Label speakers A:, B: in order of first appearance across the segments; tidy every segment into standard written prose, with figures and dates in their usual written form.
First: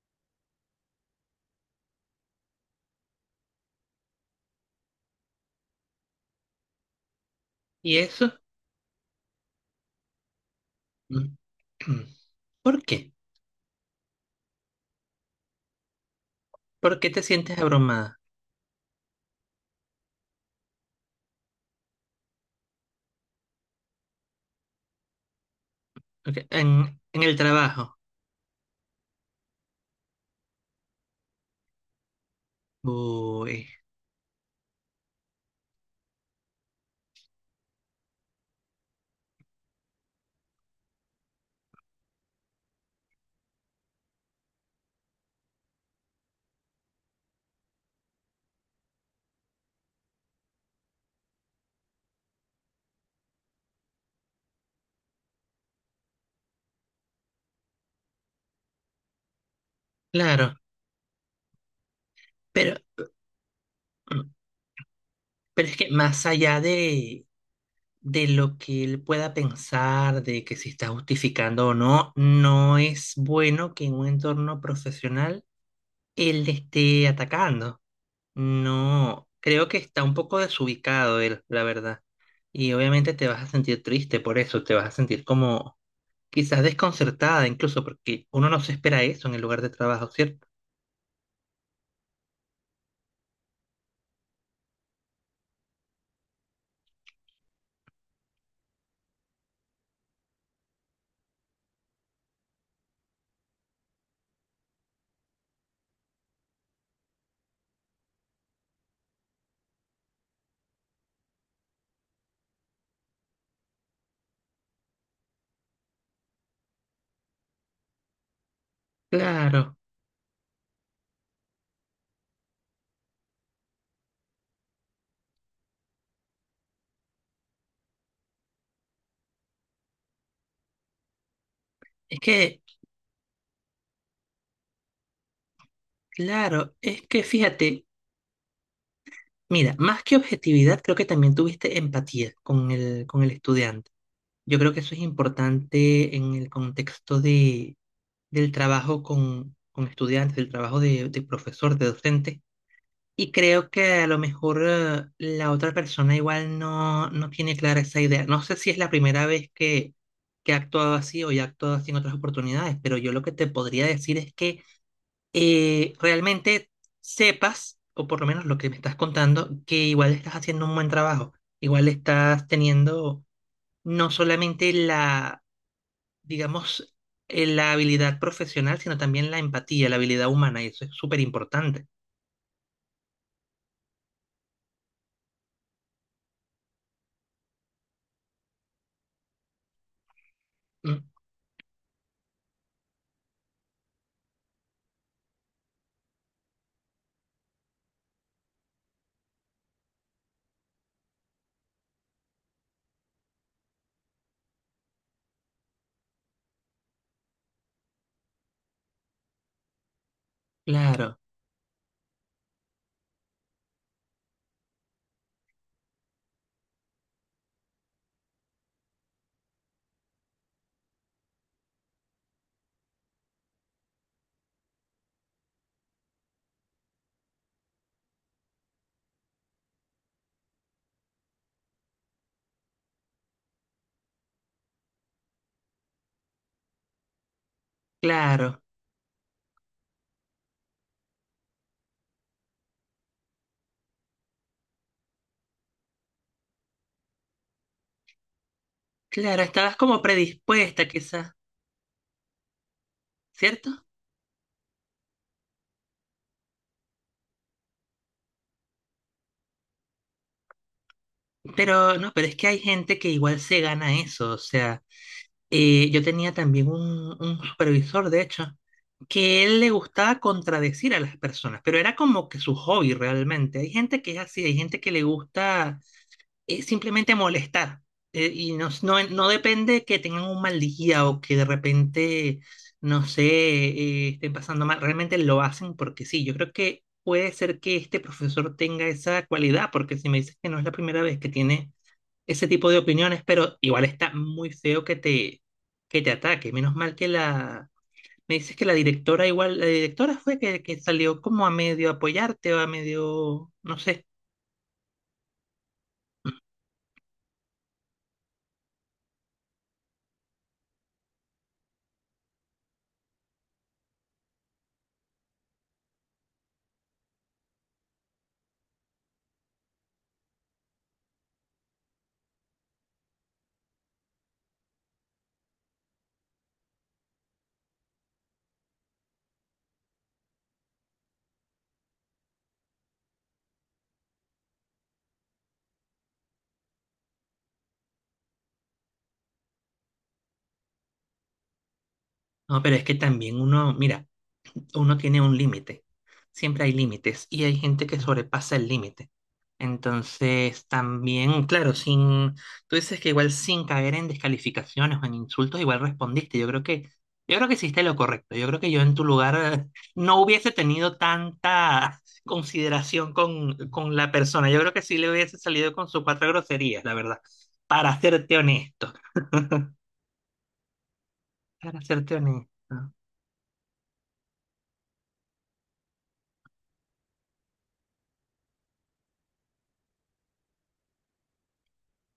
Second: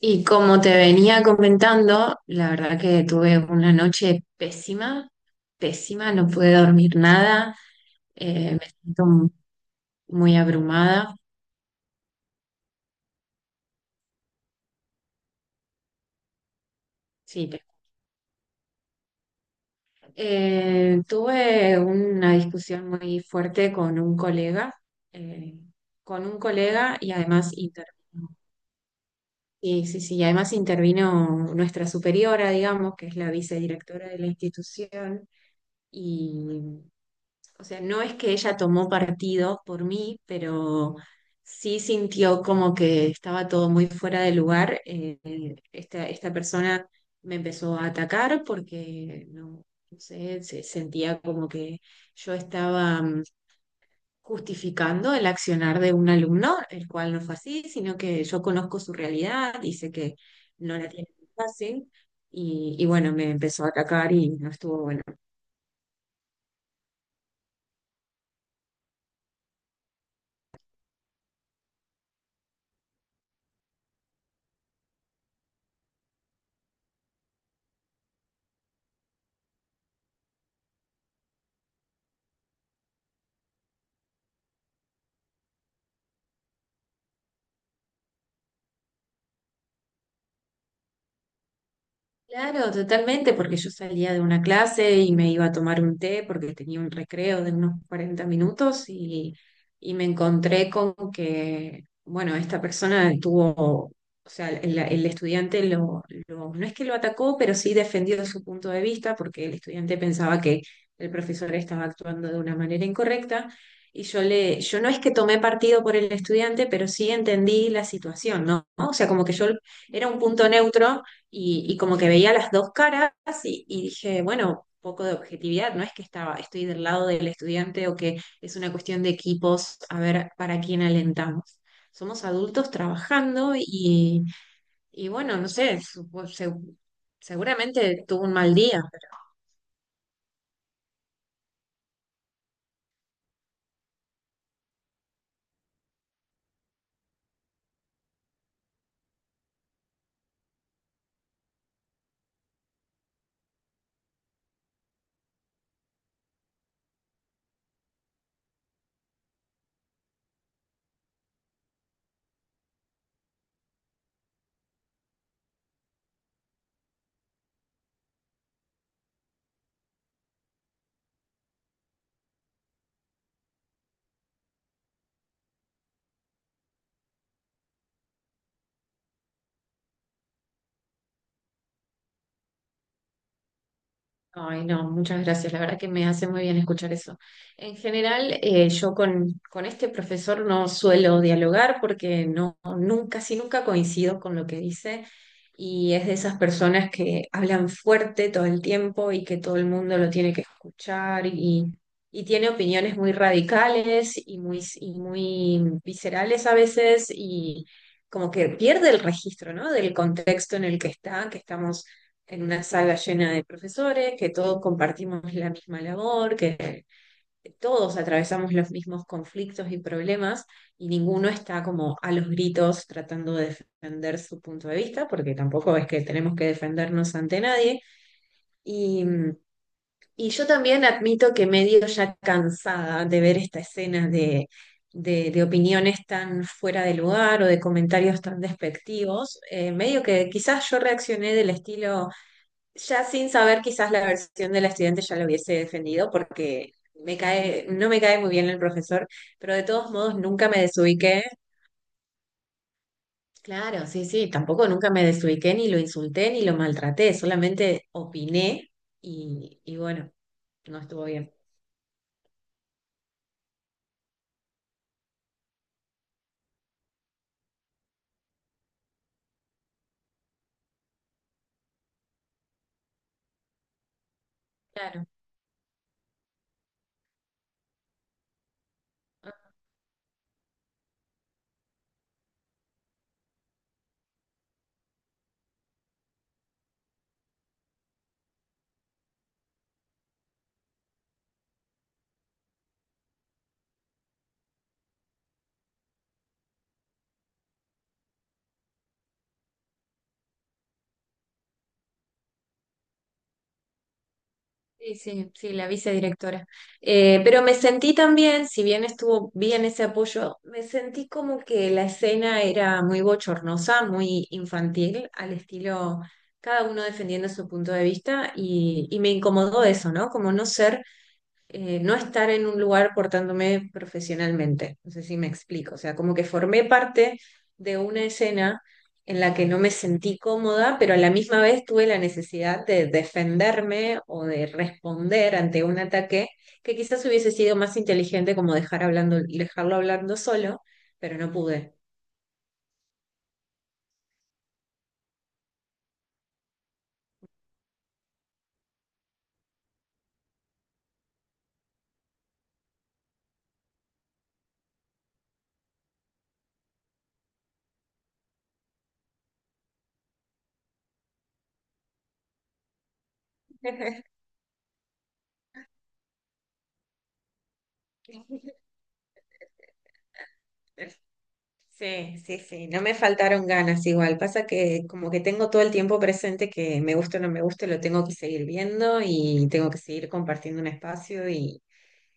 A: Y como te venía comentando, la verdad que tuve una noche pésima, pésima, no pude dormir nada.
B: ¿Y eso?
A: Me siento muy abrumada.
B: Mm. ¿Por qué? ¿Por qué te
A: Sí,
B: sientes
A: te-
B: abrumada?
A: Tuve una discusión muy fuerte eh, con
B: Ok,
A: un colega
B: En,
A: y
B: en el
A: además
B: trabajo.
A: intervino, sí, sí, sí, y además intervino nuestra superiora, digamos, que es la
B: Uy,
A: vicedirectora de la institución. Y o sea, no es que ella tomó partido por mí, pero sí sintió como que estaba todo muy fuera de lugar. Esta persona me empezó a atacar porque, no, no sé, se sentía como que yo estaba justificando el accionar de un alumno, el cual no fue así, sino que yo conozco su realidad y sé que
B: claro,
A: no la tiene fácil.
B: pero,
A: Y bueno, me empezó a atacar
B: mm,
A: y no estuvo bueno.
B: pero es que más allá de lo que él pueda pensar, de que si está justificando o no, no es bueno que en un entorno profesional él le esté atacando. No, creo que está un poco desubicado él, la verdad. Y obviamente te vas a sentir triste por eso, te vas a sentir como... quizás desconcertada incluso, porque uno no se espera eso en el lugar de trabajo, ¿cierto?
A: Claro, totalmente, porque yo salía de una clase y me iba a tomar un té porque tenía un recreo de unos 40 minutos y me encontré con que, bueno, esta persona tuvo, o sea, el estudiante no es que lo atacó, pero sí defendió su punto de vista porque el estudiante pensaba que el profesor estaba actuando de una manera incorrecta y yo no es que tomé partido por el estudiante, pero sí entendí la situación, ¿no? O sea, como que yo
B: Claro,
A: era un punto neutro y como que veía las dos caras y dije, bueno, poco de objetividad, no es que estaba, estoy del lado del estudiante o que es una cuestión de equipos, a ver para quién alentamos.
B: es
A: Somos
B: que,
A: adultos trabajando y bueno, no sé,
B: claro, es que fíjate,
A: seguramente tuvo un mal día.
B: mira, más que objetividad, creo que también tuviste empatía con el estudiante. Yo creo que eso es importante en el contexto del trabajo con estudiantes, del trabajo de profesor, de docente. Y creo que a lo mejor la otra persona igual no tiene clara esa idea. No sé si es la primera vez que ha actuado así o ya ha actuado así en otras oportunidades, pero yo lo que te podría decir es que realmente sepas, o por lo menos lo que me estás contando, que igual estás haciendo un buen trabajo. Igual estás teniendo no solamente digamos, la habilidad profesional, sino también la empatía, la habilidad humana, y eso es súper importante.
A: Ay, no, muchas gracias. La verdad que me hace muy bien escuchar eso. En general, yo con este profesor no
B: Mm,
A: suelo dialogar porque no, nunca, casi nunca coincido con lo que dice y es de esas personas que hablan fuerte todo el tiempo y que todo el mundo lo tiene que escuchar y tiene opiniones muy radicales y muy viscerales a veces y como que pierde el registro, ¿no? Del contexto en el que
B: claro,
A: está, que estamos en una sala llena de profesores, que todos compartimos la misma labor, que todos atravesamos los mismos conflictos y problemas y ninguno está como a los gritos tratando de defender su punto de vista, porque tampoco es que tenemos que defendernos ante nadie. Y, y yo también admito que medio ya cansada de ver esta escena de... De opiniones tan fuera de lugar o de comentarios tan
B: claro.
A: despectivos, medio que quizás yo reaccioné del estilo, ya sin saber quizás la versión de la estudiante ya lo hubiese defendido porque me cae, no me cae muy bien el profesor,
B: Claro,
A: pero de
B: estabas
A: todos
B: como
A: modos nunca me
B: predispuesta
A: desubiqué.
B: quizás, ¿cierto?
A: Claro, sí, sí, tampoco nunca me desubiqué ni lo insulté ni lo maltraté, solamente opiné y bueno, no estuvo bien.
B: Pero no, pero es que hay gente que igual se gana eso. O sea, yo tenía también un supervisor, de hecho, que él le gustaba contradecir a las personas, pero era como que su hobby realmente. Hay gente que es así, hay gente que le
A: Claro.
B: gusta es simplemente molestar. Y no depende que tengan un mal día o que de repente, no sé, estén pasando mal. Realmente lo hacen porque sí. Yo creo que puede ser que este profesor tenga esa cualidad, porque si me dices que no es la primera vez que tiene ese tipo de opiniones, pero igual está muy feo que te ataque. Menos mal que la... Me dices que la directora igual, la directora fue que salió como a medio apoyarte o a medio, no sé.
A: Sí, sí, sí, la vicedirectora. Pero me sentí también, si bien estuvo bien ese apoyo, me sentí como que la escena era muy bochornosa, muy infantil, al estilo cada uno defendiendo su punto de vista y me incomodó eso, ¿no? Como no ser no estar en un lugar portándome profesionalmente. No sé si me explico. O sea, como que formé parte de una escena en la que no me sentí cómoda, pero a la misma vez tuve la necesidad de defenderme o de responder ante un ataque que quizás hubiese sido más inteligente como dejar hablando, dejarlo hablando solo, pero no pude.
B: No, pero es que también uno, mira. Uno tiene un límite. Siempre hay límites y hay gente que sobrepasa el límite. Entonces, también, claro, sin, tú dices que igual sin caer en descalificaciones o en insultos, igual respondiste. Yo creo que hiciste lo correcto. Yo creo que yo en tu lugar eh, no hubiese tenido tanta consideración con la persona. Yo creo que sí le hubiese salido con sus cuatro groserías, la verdad. Para serte honesto. Para serte
A: Sí, sí,
B: honesto.
A: sí, no me faltaron ganas igual. Pasa que como que tengo todo el tiempo presente que me guste o no me guste, lo tengo que seguir viendo y tengo que seguir compartiendo un espacio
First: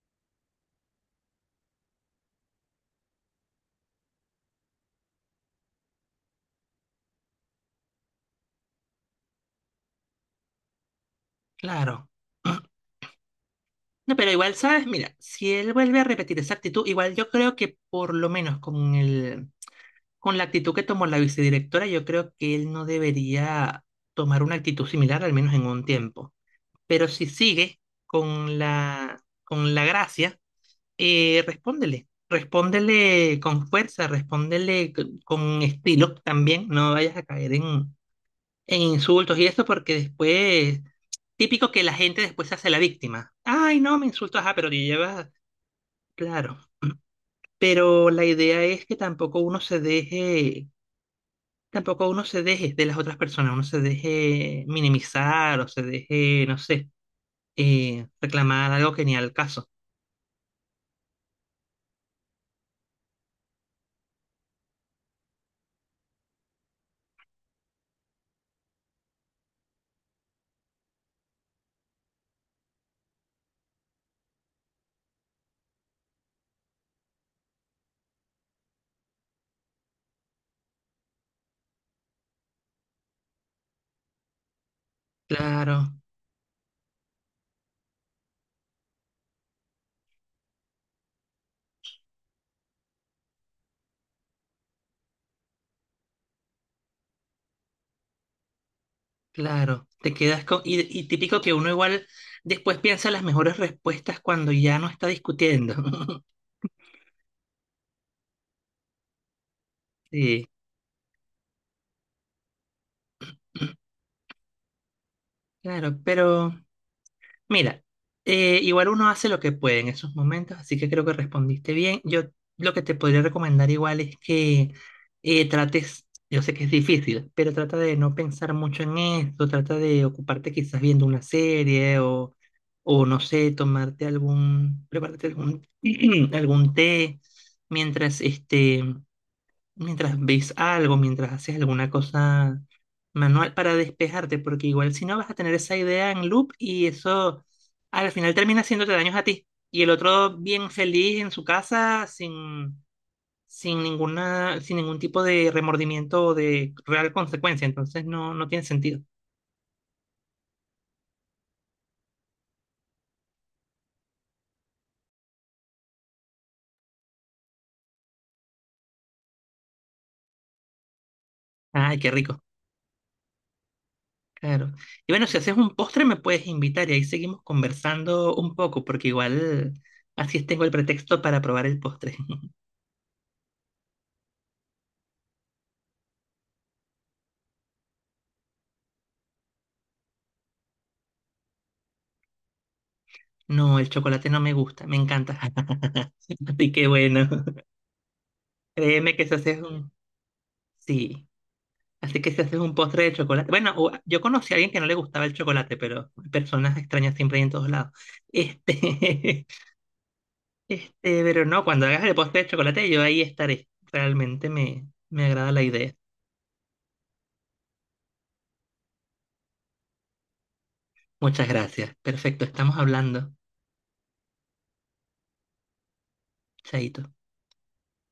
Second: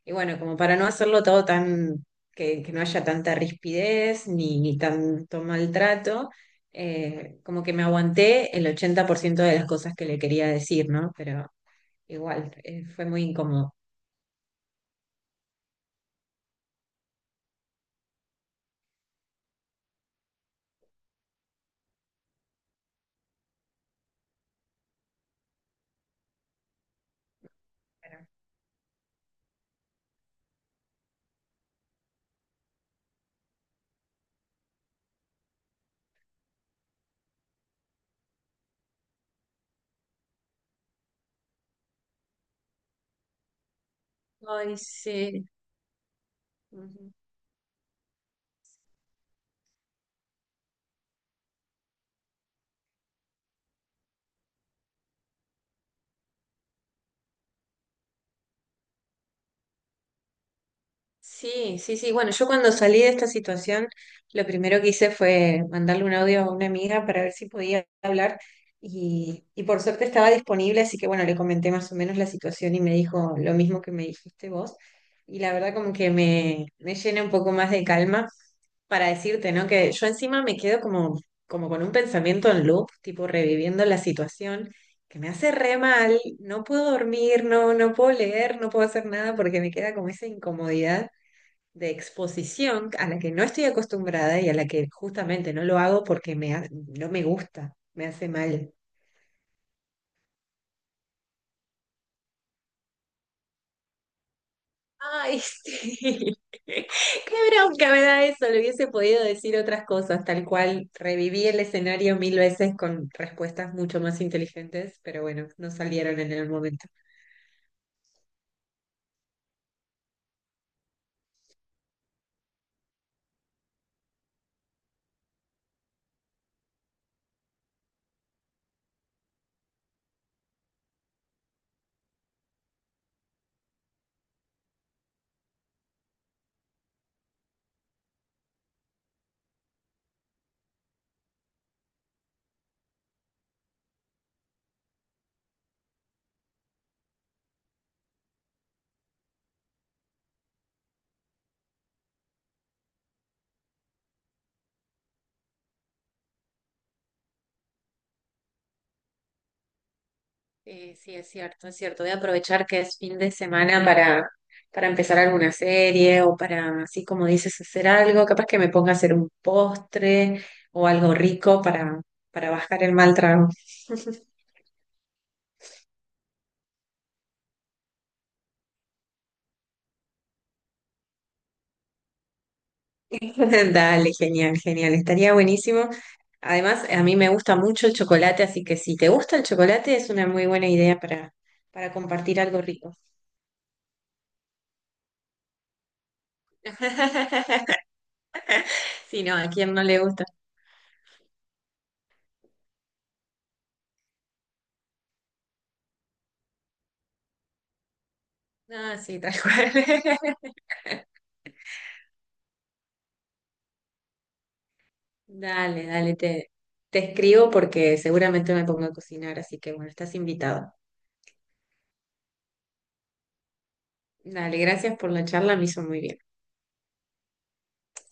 A: y bueno, como para no hacerlo todo tan, que no haya tanta rispidez ni tanto maltrato, como que me aguanté el 80% de las cosas que le quería decir, ¿no? Pero
B: Claro.
A: igual, fue muy incómodo.
B: No, pero igual, ¿sabes? Mira, si él vuelve a repetir esa actitud, igual yo creo que por lo menos con la actitud que tomó la vicedirectora, yo creo que él no debería tomar una actitud similar, al menos en un tiempo. Pero si sigue
A: Pero,
B: con la gracia, respóndele. Respóndele con fuerza, respóndele con estilo también. No vayas a caer en insultos y eso, porque después, típico que la gente después se hace la víctima. Ay, no, me insultas, ah, pero te
A: ay,
B: llevas
A: sí.
B: claro, pero la idea es que tampoco uno se deje, tampoco uno se deje de las otras personas, uno se deje minimizar o se deje, no sé, reclamar algo que ni al caso.
A: Sí, sí, sí. Bueno, yo cuando salí de esta situación, lo primero que hice fue mandarle un audio a una amiga para ver si podía hablar y por suerte estaba disponible, así que bueno, le comenté más o menos la situación y me dijo lo mismo que me dijiste vos. Y la verdad como que me llena un poco más de calma para decirte, ¿no? Que yo encima me quedo como, como con un pensamiento en loop, tipo reviviendo la situación, que me hace
B: Claro,
A: re mal, no puedo dormir, no puedo leer, no puedo hacer nada porque me queda como esa incomodidad de exposición a la que no estoy acostumbrada y a la que justamente no lo hago porque no me gusta, me hace mal.
B: claro, te quedas con... Y, y típico que uno igual después piensa las mejores respuestas cuando ya no está
A: Ay,
B: discutiendo.
A: sí. Qué bronca me da eso. Le hubiese podido decir otras cosas, tal
B: Sí,
A: cual reviví el escenario mil veces con respuestas mucho más inteligentes, pero bueno, no
B: claro,
A: salieron en el
B: pero...
A: momento.
B: Mira, igual uno hace lo que puede en esos momentos, así que creo que respondiste bien. Yo lo que te podría recomendar igual es que trates, yo sé que es difícil, pero trata de no pensar mucho en esto, trata de ocuparte quizás viendo una serie o no sé, tomarte algún, prepararte algún, algún té mientras este mientras ves algo, mientras haces alguna cosa manual para despejarte, porque igual si no vas a tener esa idea en loop y eso al final termina haciéndote daños a ti. Y el otro bien feliz en su casa sin, sin ninguna, sin ningún tipo de remordimiento o de real consecuencia, entonces no, no tiene sentido.
A: Sí, es cierto, es cierto. Voy a aprovechar que es fin de semana para empezar alguna serie o para, así como dices, hacer algo. Capaz que me ponga a hacer un postre o algo rico
B: Ay, qué rico.
A: para bajar el mal trago.
B: Claro. Y bueno, si haces un postre me puedes invitar y ahí seguimos conversando un poco, porque igual así tengo el pretexto para probar el postre.
A: Dale, genial, genial. Estaría buenísimo. Además, a mí me gusta mucho el chocolate, así que si te gusta el chocolate, es una muy buena idea para compartir algo rico.
B: No, el chocolate no me gusta, me encanta. Así que bueno, créeme
A: Sí,
B: que si
A: no, ¿a
B: haces
A: quién no
B: un...
A: le gusta?
B: Sí, así que si haces un postre de chocolate... Bueno, yo conocí a alguien que no le gustaba el chocolate, pero hay personas extrañas siempre hay en todos lados.
A: Ah, sí, tal
B: Este,
A: cual.
B: pero no, cuando hagas el postre de chocolate yo ahí estaré. Me agrada la
A: Dale,
B: idea.
A: dale, te escribo porque seguramente me pongo a cocinar, así que bueno, estás invitado.
B: Muchas gracias. Perfecto, estamos hablando.
A: Dale, gracias por la charla, me hizo muy bien.
B: Chaito.